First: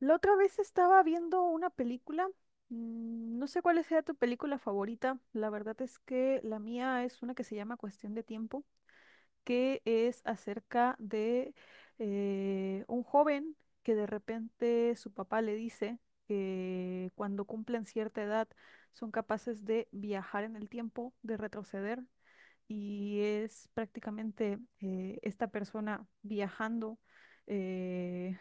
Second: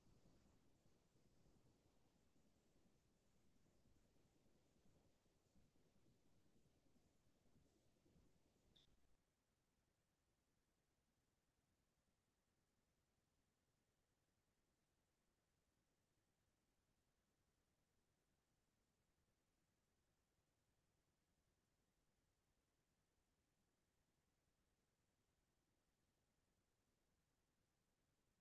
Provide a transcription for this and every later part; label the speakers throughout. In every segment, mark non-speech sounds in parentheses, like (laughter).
Speaker 1: La otra vez estaba viendo una película. No sé cuál sea tu película favorita. La verdad es que la mía es una que se llama Cuestión de Tiempo, que es acerca de un joven que de repente su papá le dice que cuando cumplen cierta edad son capaces de viajar en el tiempo, de retroceder, y es prácticamente esta persona viajando eh,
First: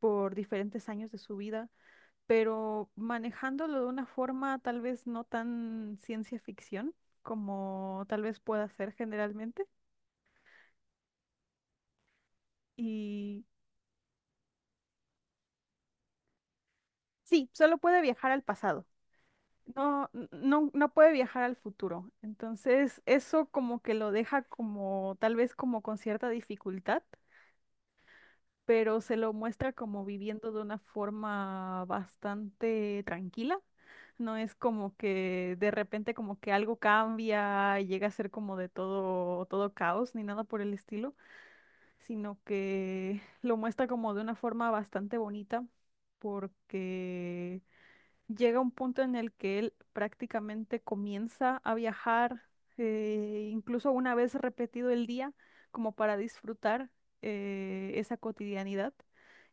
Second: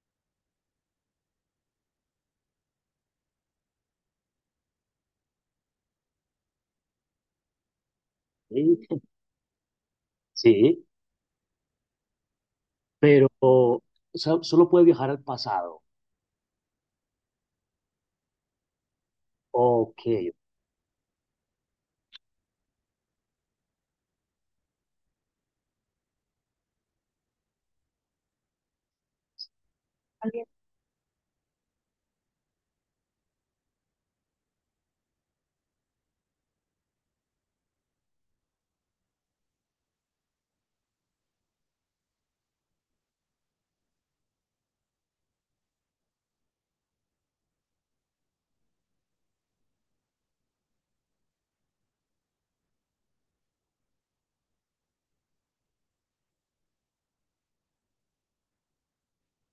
Speaker 1: por diferentes años de su vida, pero manejándolo de una forma tal vez no tan ciencia ficción como tal vez pueda ser
Speaker 2: Sí,
Speaker 1: generalmente.
Speaker 2: sí, pero
Speaker 1: Y
Speaker 2: o sea, solo puede viajar al pasado.
Speaker 1: sí, solo puede viajar al pasado.
Speaker 2: Ok.
Speaker 1: No, no, no puede viajar al futuro. Entonces, eso como que lo deja como tal vez como con cierta dificultad, pero se lo muestra como viviendo de una forma bastante tranquila. No es como que de repente como que algo cambia y llega a ser como de todo, todo caos ni nada por el estilo, sino que lo muestra como de una forma bastante bonita, porque llega un punto en el que él prácticamente comienza a viajar, incluso una vez repetido el día, como para disfrutar esa cotidianidad.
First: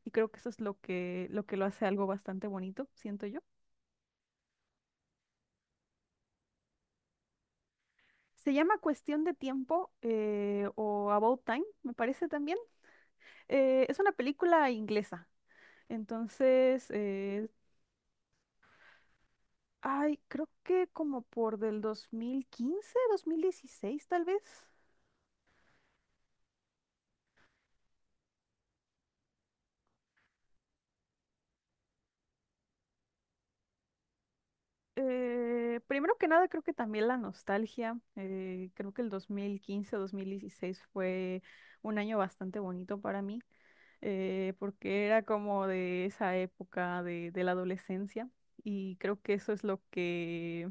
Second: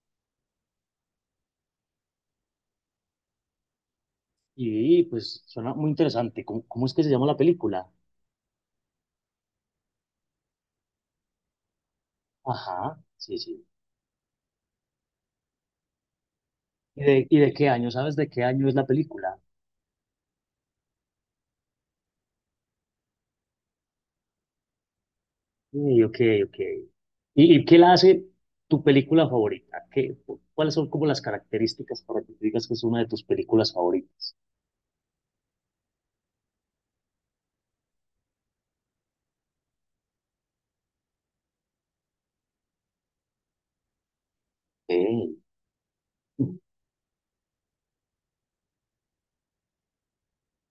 Speaker 1: Y creo que eso es lo que lo hace algo bastante bonito, siento yo.
Speaker 2: Y pues suena muy interesante. ¿Cómo es que se llama la película?
Speaker 1: Se llama Cuestión de Tiempo, o About Time, me parece también.
Speaker 2: Ajá, sí, sí.
Speaker 1: Es una película inglesa. Entonces,
Speaker 2: ¿Y de, y
Speaker 1: eh,
Speaker 2: de qué año? ¿Sabes de qué año es la película?
Speaker 1: ay, creo que como por del 2015, 2016 tal vez.
Speaker 2: Sí, ok, ok. ¿Y qué la hace tu película favorita? ¿Qué, cuáles son como las características para que tú digas que es una de tus películas favoritas?
Speaker 1: Primero que nada, creo que también la nostalgia. Creo que el 2015, 2016 fue un año bastante bonito para mí, porque era
Speaker 2: Sí.
Speaker 1: como de esa época de la adolescencia, y creo que eso es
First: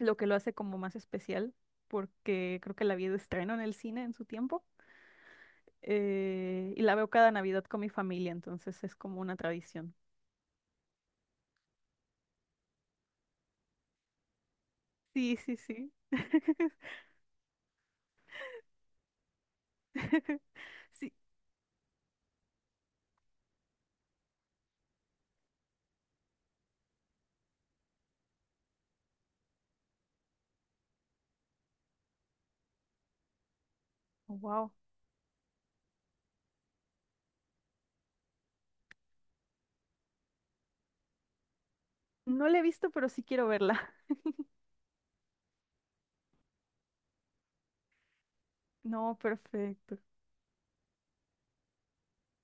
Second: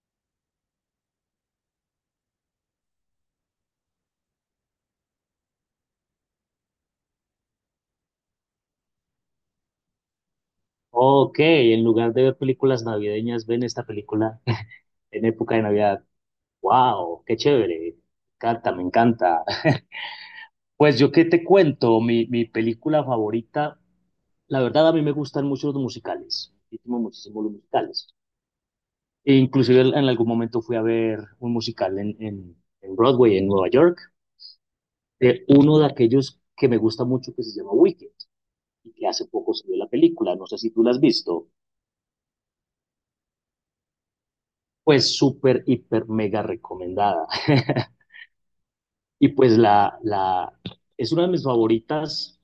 Speaker 1: lo que lo hace como más especial, porque creo que la vi de estreno en el cine en su tiempo, y la veo cada Navidad con mi familia, entonces es como una tradición.
Speaker 2: Ok, en lugar de ver películas navideñas, ven esta película (laughs) en
Speaker 1: Sí,
Speaker 2: época
Speaker 1: sí,
Speaker 2: de
Speaker 1: sí.
Speaker 2: Navidad.
Speaker 1: (laughs)
Speaker 2: Wow, qué chévere. Me encanta, me encanta. Pues
Speaker 1: Sí.
Speaker 2: yo qué te cuento, mi película favorita, la verdad a mí me gustan mucho los musicales, muchísimo, muchísimo los musicales. E inclusive en algún momento fui a ver un musical en Broadway, en Nueva York,
Speaker 1: Wow.
Speaker 2: de uno de aquellos que me gusta mucho que se llama Wicked, y que hace poco salió la película, no sé si tú la has visto.
Speaker 1: No la he visto, pero sí quiero verla. (laughs)
Speaker 2: Pues súper, hiper, mega recomendada. (laughs)
Speaker 1: No,
Speaker 2: Y pues
Speaker 1: perfecto.
Speaker 2: es una de mis favoritas.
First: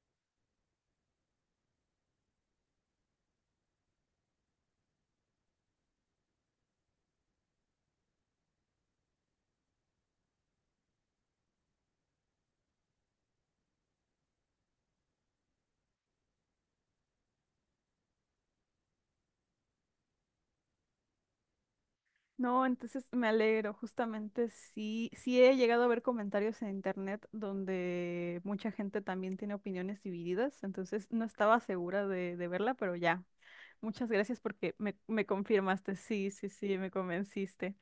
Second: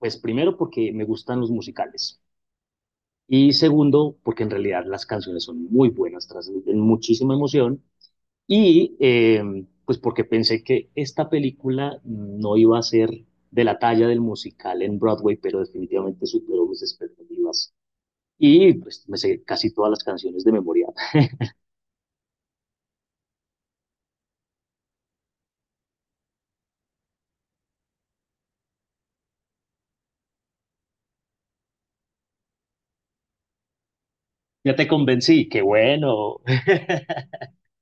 Speaker 2: Pues primero porque me gustan los musicales, y segundo porque en realidad las canciones son muy buenas, transmiten muchísima emoción, y pues porque pensé que esta película no iba a ser de la talla del musical en Broadway, pero definitivamente superó mis expectativas, y pues me sé casi todas las canciones de memoria. (laughs)
Speaker 1: No, entonces me alegro. Justamente sí, sí he llegado a ver comentarios en internet donde mucha gente también tiene opiniones divididas. Entonces no estaba segura de verla, pero ya. Muchas gracias
Speaker 2: Ya
Speaker 1: porque
Speaker 2: te
Speaker 1: me
Speaker 2: convencí, qué
Speaker 1: confirmaste. Sí,
Speaker 2: bueno.
Speaker 1: sí, sí, me convenciste.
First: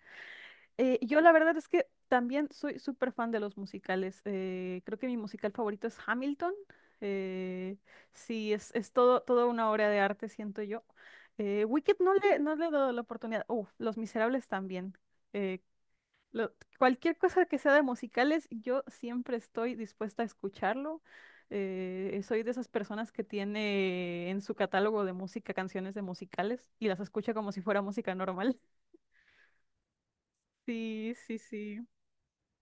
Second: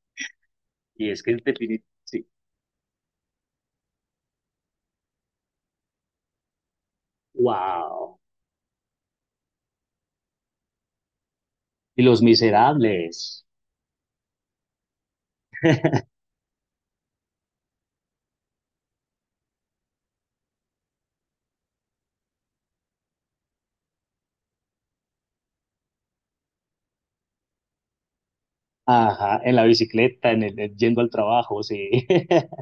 Speaker 2: (laughs) Y
Speaker 1: Yo
Speaker 2: es
Speaker 1: la
Speaker 2: que en
Speaker 1: verdad es
Speaker 2: definitiva,
Speaker 1: que
Speaker 2: sí,
Speaker 1: también soy súper fan de los musicales. Creo que mi musical favorito es Hamilton. eh,
Speaker 2: wow.
Speaker 1: sí, es todo, toda una obra de arte, siento yo. Wicked
Speaker 2: Y Los
Speaker 1: no le he dado la oportunidad.
Speaker 2: Miserables.
Speaker 1: Uf, Los Miserables también. eh, Cualquier cosa que sea de musicales, yo siempre estoy dispuesta a escucharlo. Soy de esas personas que tiene en su catálogo de música canciones de musicales y las escucha como si fuera música normal. (laughs)
Speaker 2: Ajá, en la bicicleta, en yendo al
Speaker 1: Sí, sí,
Speaker 2: trabajo,
Speaker 1: sí.
Speaker 2: sí. (laughs)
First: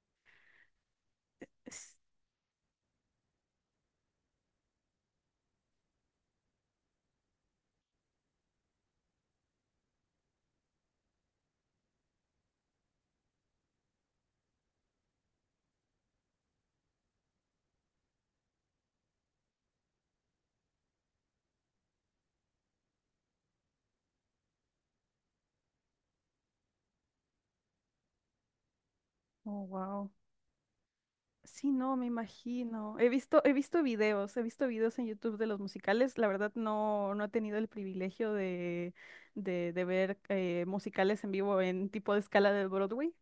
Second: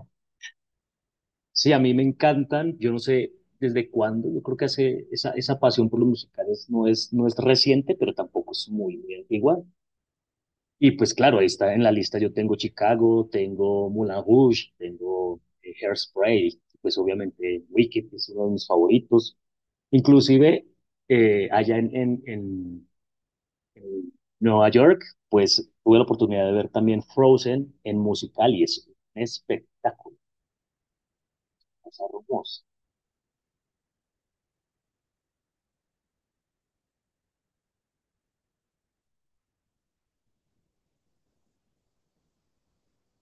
Speaker 2: Sí, a mí me encantan, yo no sé desde cuándo, yo creo que hace esa, esa pasión por los musicales no es reciente, pero tampoco es muy antigua. Y pues claro, ahí está en la lista, yo tengo Chicago, tengo Moulin Rouge, tengo Hairspray, pues obviamente Wicked es uno de mis favoritos. Inclusive allá en Nueva York, pues tuve la oportunidad de ver también Frozen en musical, y es un
Speaker 1: Oh, wow.
Speaker 2: espectáculo,
Speaker 1: Sí, no,
Speaker 2: es
Speaker 1: me
Speaker 2: hermoso.
Speaker 1: imagino. He visto videos en YouTube de los musicales. La verdad no, no he tenido el privilegio de ver musicales en vivo en tipo de escala de Broadway.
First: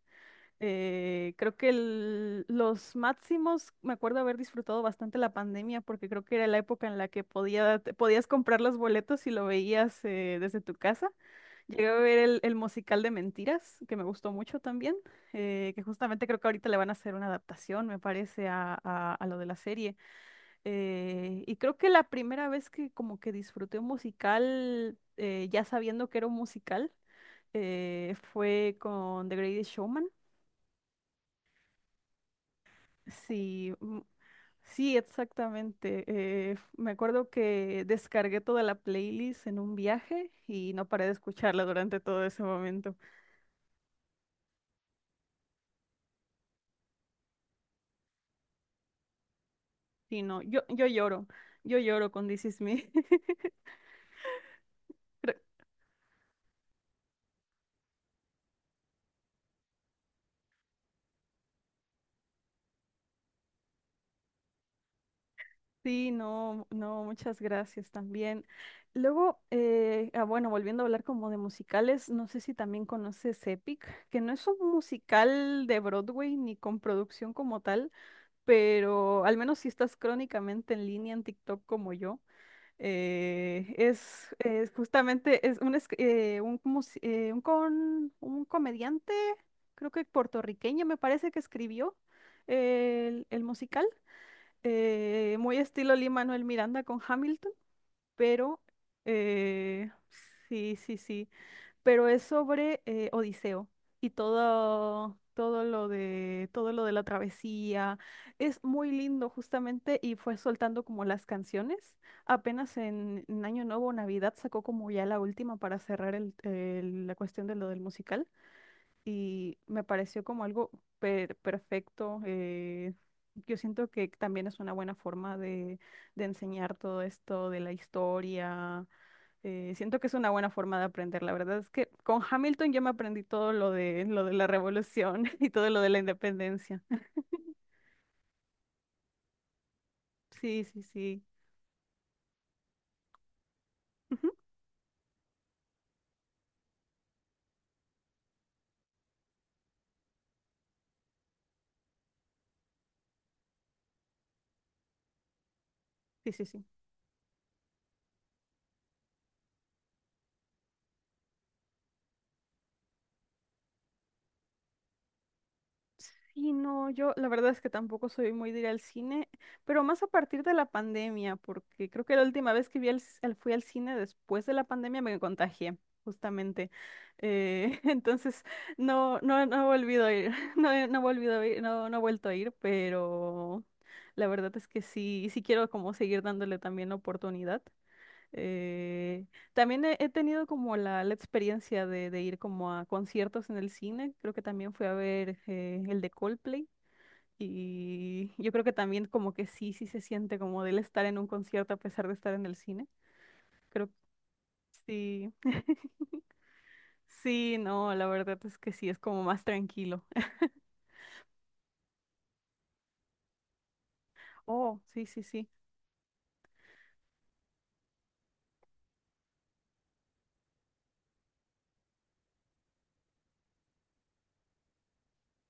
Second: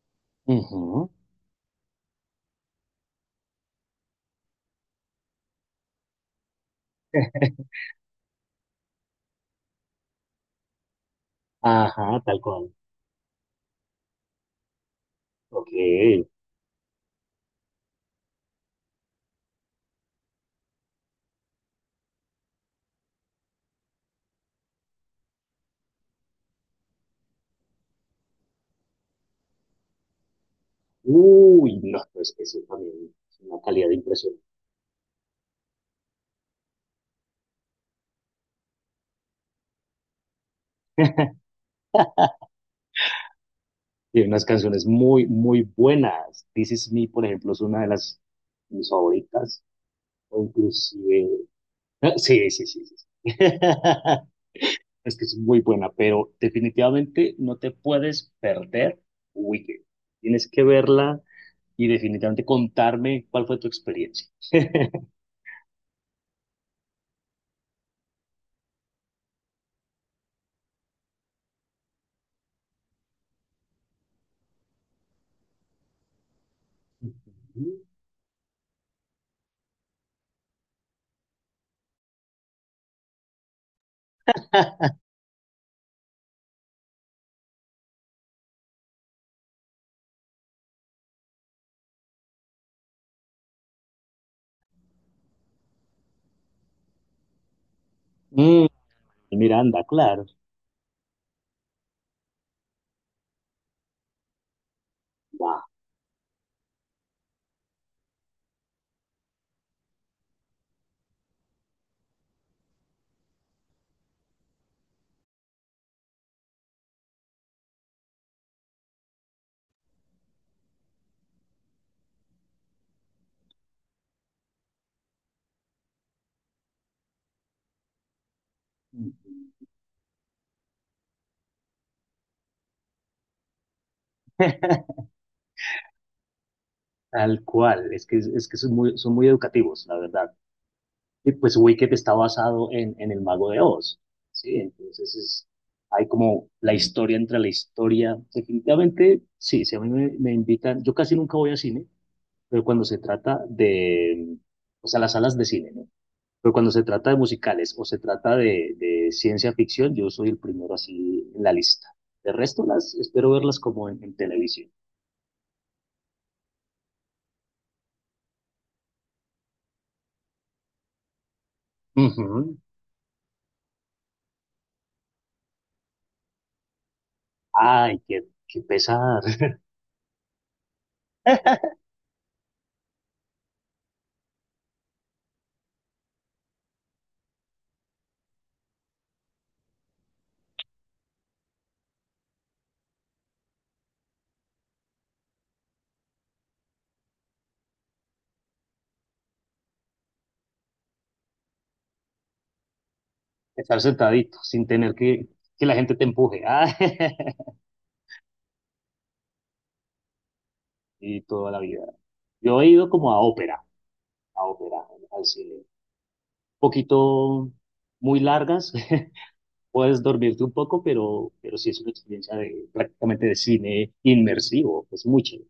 Speaker 2: Ujú.
Speaker 1: Creo que los máximos, me acuerdo haber disfrutado bastante la pandemia porque creo que era la época en la que
Speaker 2: (laughs)
Speaker 1: podía, te podías comprar los boletos y lo veías desde tu casa. Llegué a ver
Speaker 2: Ajá, tal
Speaker 1: el
Speaker 2: cual.
Speaker 1: musical de Mentiras, que me gustó mucho también,
Speaker 2: Ok.
Speaker 1: que justamente creo que ahorita le van a hacer una adaptación, me parece, a lo de la serie. Y creo que la primera vez que como que disfruté un musical, ya sabiendo que era un musical, fue con The Greatest Showman.
Speaker 2: Uy, no, pues eso también es una
Speaker 1: Sí,
Speaker 2: calidad
Speaker 1: mm,
Speaker 2: impresionante.
Speaker 1: sí, exactamente. Me acuerdo que descargué toda la playlist en un viaje y no paré de
Speaker 2: (laughs)
Speaker 1: escucharla durante todo ese momento.
Speaker 2: Tiene unas canciones muy, muy buenas. This Is Me, por ejemplo, es una de las mis favoritas.
Speaker 1: Sí, no,
Speaker 2: O inclusive...
Speaker 1: yo
Speaker 2: (laughs)
Speaker 1: lloro con This
Speaker 2: Sí,
Speaker 1: Is
Speaker 2: sí, sí,
Speaker 1: Me.
Speaker 2: sí, sí. (laughs)
Speaker 1: (laughs)
Speaker 2: Es que es
Speaker 1: Pero-
Speaker 2: muy buena, pero definitivamente no te puedes perder Wicked. Tienes que verla y definitivamente contarme cuál fue tu experiencia.
Speaker 1: Sí, no, no, muchas gracias también. Luego, bueno, volviendo a hablar como de musicales, no sé si también conoces Epic, que no es un musical de Broadway ni con producción como tal, pero al menos si estás crónicamente en línea en TikTok como yo. Es justamente es- un, mus- un, con- un comediante, creo que puertorriqueño, me parece, que escribió el musical, muy estilo Lin-Manuel Miranda con Hamilton, pero
Speaker 2: Mm, Miranda,
Speaker 1: eh,
Speaker 2: claro.
Speaker 1: sí, sí, sí, pero es sobre Odiseo y todo,
Speaker 2: Wow.
Speaker 1: todo lo de la travesía. Es muy lindo justamente y fue soltando como las canciones. Apenas en Año Nuevo o Navidad sacó como ya la última para cerrar la cuestión de lo del musical, y me pareció como algo perfecto. Yo siento que también es una buena forma de enseñar todo esto de la historia. Siento que es una buena forma de aprender. La verdad es que con Hamilton yo me aprendí todo lo de la revolución (laughs) y todo lo de la independencia.
Speaker 2: Tal cual. Es que son muy educativos, la verdad.
Speaker 1: Sí, sí, sí.
Speaker 2: Y pues Wicked está basado en el Mago de Oz.
Speaker 1: Ujú.
Speaker 2: Sí, entonces es, hay como la historia entre la historia. Definitivamente, sí, si a mí me invitan, yo casi nunca voy a cine, pero cuando se trata de, o sea, las salas de cine, ¿no?
Speaker 1: Sí, sí,
Speaker 2: Pero
Speaker 1: sí.
Speaker 2: cuando se trata de musicales o se trata de ciencia ficción, yo soy el primero así en la lista. De resto, las espero verlas como en televisión.
Speaker 1: Y no, yo la verdad es que tampoco soy muy de ir al cine, pero más a partir de la pandemia, porque creo que la última
Speaker 2: Ujú.
Speaker 1: vez que vi al c- al- fui al cine después de la pandemia me contagié, justamente. Eh, (laughs)
Speaker 2: Ay, qué,
Speaker 1: entonces,
Speaker 2: qué
Speaker 1: no,
Speaker 2: pesar.
Speaker 1: no, no he volvido a ir, (laughs) no, no he volvido a ir,
Speaker 2: (laughs)
Speaker 1: no, no he vuelto a ir, pero la verdad es que sí, sí quiero como seguir dándole también la oportunidad. Eh, He tenido como la experiencia de ir como a conciertos en el cine. Creo que también fui a ver el de Coldplay. Y yo creo que también como que sí, sí se siente como del estar en un concierto a pesar de estar en el cine.
Speaker 2: Estar
Speaker 1: Creo que
Speaker 2: sentadito sin tener
Speaker 1: sí.
Speaker 2: que
Speaker 1: (laughs)
Speaker 2: la gente te empuje. Ay,
Speaker 1: Sí, no, la verdad es que sí, es como más tranquilo.
Speaker 2: (laughs) y toda la vida. Yo he ido como a
Speaker 1: Oh,
Speaker 2: ópera,
Speaker 1: sí, sí,
Speaker 2: al
Speaker 1: sí.
Speaker 2: cine. Un poquito muy largas, (laughs) puedes dormirte un poco, pero sí es una experiencia de, prácticamente de cine inmersivo, es muy chévere.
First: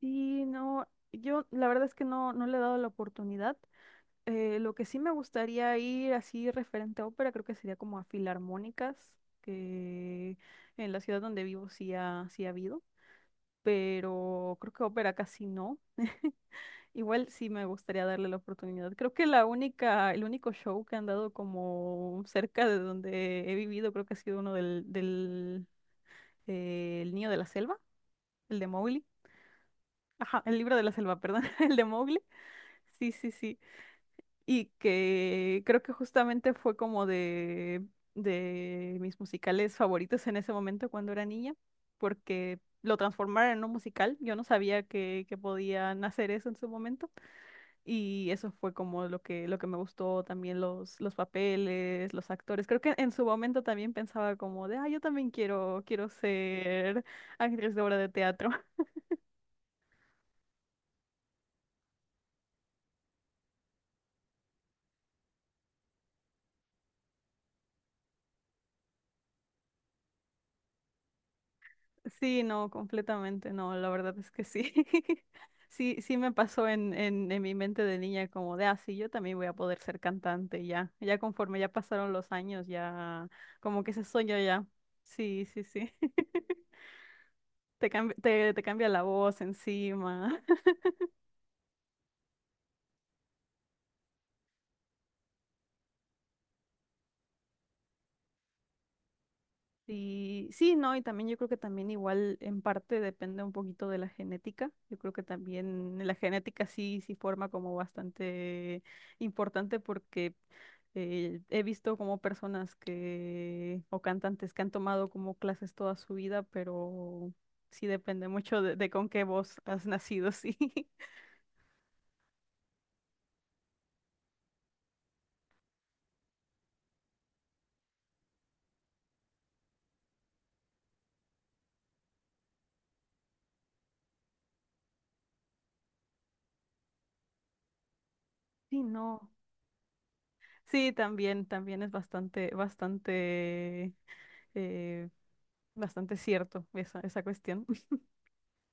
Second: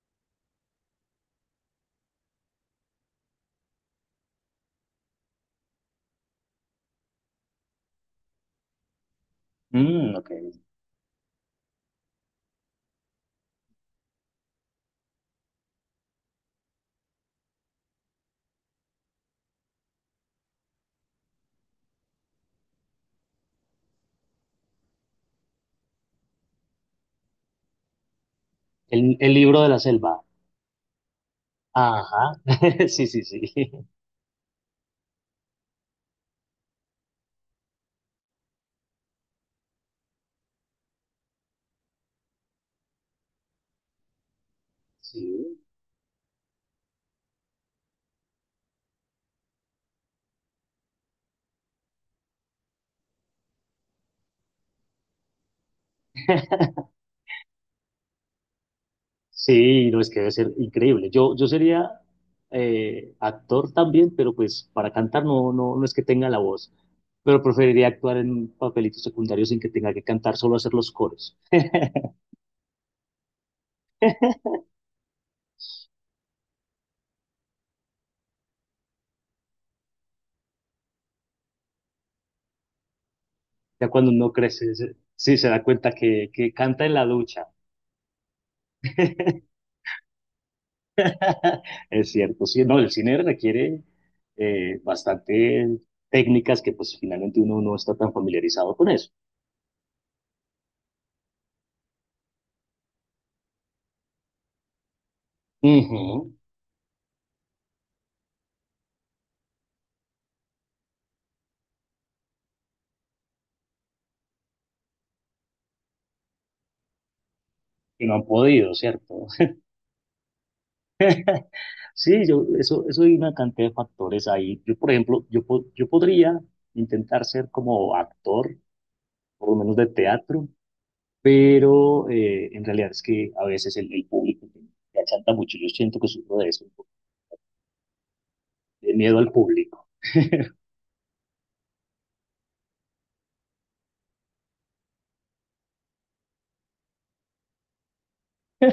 Speaker 1: Sí, no, yo la verdad es que no, no le he dado la oportunidad. Lo que sí me gustaría ir así referente a ópera, creo que sería como a filarmónicas,
Speaker 2: Mm, ok.
Speaker 1: que en la ciudad donde vivo sí ha habido, pero creo que ópera casi no. Igual sí me gustaría darle la oportunidad. Creo que el único show que han dado como cerca de donde he vivido, creo que ha sido uno del El Niño de la Selva, el de Mowgli.
Speaker 2: El libro de la selva.
Speaker 1: Ajá, el libro de la selva, perdón, (laughs) el de Mowgli.
Speaker 2: Ajá, (laughs) sí,
Speaker 1: Sí,
Speaker 2: sí,
Speaker 1: sí,
Speaker 2: sí.
Speaker 1: sí. Y que creo que justamente fue como de mis musicales favoritos en ese momento cuando era niña, porque lo transformaron en un musical. Yo no sabía que
Speaker 2: Sí.
Speaker 1: podían hacer eso en su momento, y eso fue como lo que me gustó, también los papeles, los actores. Creo que en su momento también pensaba como de, ah, yo también quiero ser actriz de obra de teatro.
Speaker 2: Sí, no, es que debe ser increíble. Yo sería actor también, pero pues para cantar no, no, no es que tenga la voz, pero preferiría actuar en papelitos secundarios sin que tenga que cantar, solo hacer los coros. (laughs)
Speaker 1: Sí, no, completamente, no, la verdad es que sí. (laughs) Sí, sí me pasó en mi mente de niña como de, ah, sí, yo también voy a poder ser cantante y ya, ya conforme ya pasaron los años, ya como
Speaker 2: Ya
Speaker 1: que ese
Speaker 2: cuando uno
Speaker 1: sueño ya,
Speaker 2: crece, sí
Speaker 1: sí,
Speaker 2: se
Speaker 1: sí,
Speaker 2: da cuenta
Speaker 1: sí,
Speaker 2: que
Speaker 1: (laughs)
Speaker 2: canta en la ducha.
Speaker 1: te cambia, te cambia la voz
Speaker 2: (laughs)
Speaker 1: encima.
Speaker 2: (laughs) Es cierto, sí, no, el cine requiere bastante técnicas que pues finalmente uno no está tan familiarizado con eso.
Speaker 1: Sí, sí, no, y también yo creo que también igual en parte depende un poquito de la genética. Yo creo que también la
Speaker 2: Ujú.
Speaker 1: genética sí, sí forma como bastante importante, porque he visto como personas que, o cantantes que han tomado como clases toda su vida, pero sí
Speaker 2: Que no han
Speaker 1: depende mucho
Speaker 2: podido,
Speaker 1: de con qué
Speaker 2: ¿cierto?
Speaker 1: voz
Speaker 2: (laughs)
Speaker 1: has nacido, sí. (laughs)
Speaker 2: Sí, yo, eso hay una cantidad de factores ahí. Yo, por ejemplo, yo, yo podría intentar ser como actor, por lo menos de teatro, pero en realidad es que a veces el público me achanta mucho. Yo siento que sufro de eso,
Speaker 1: Sí,
Speaker 2: de miedo
Speaker 1: no.
Speaker 2: al público.
Speaker 1: Sí, también, también es bastante, bastante, eh, bastante cierto esa, esa cuestión.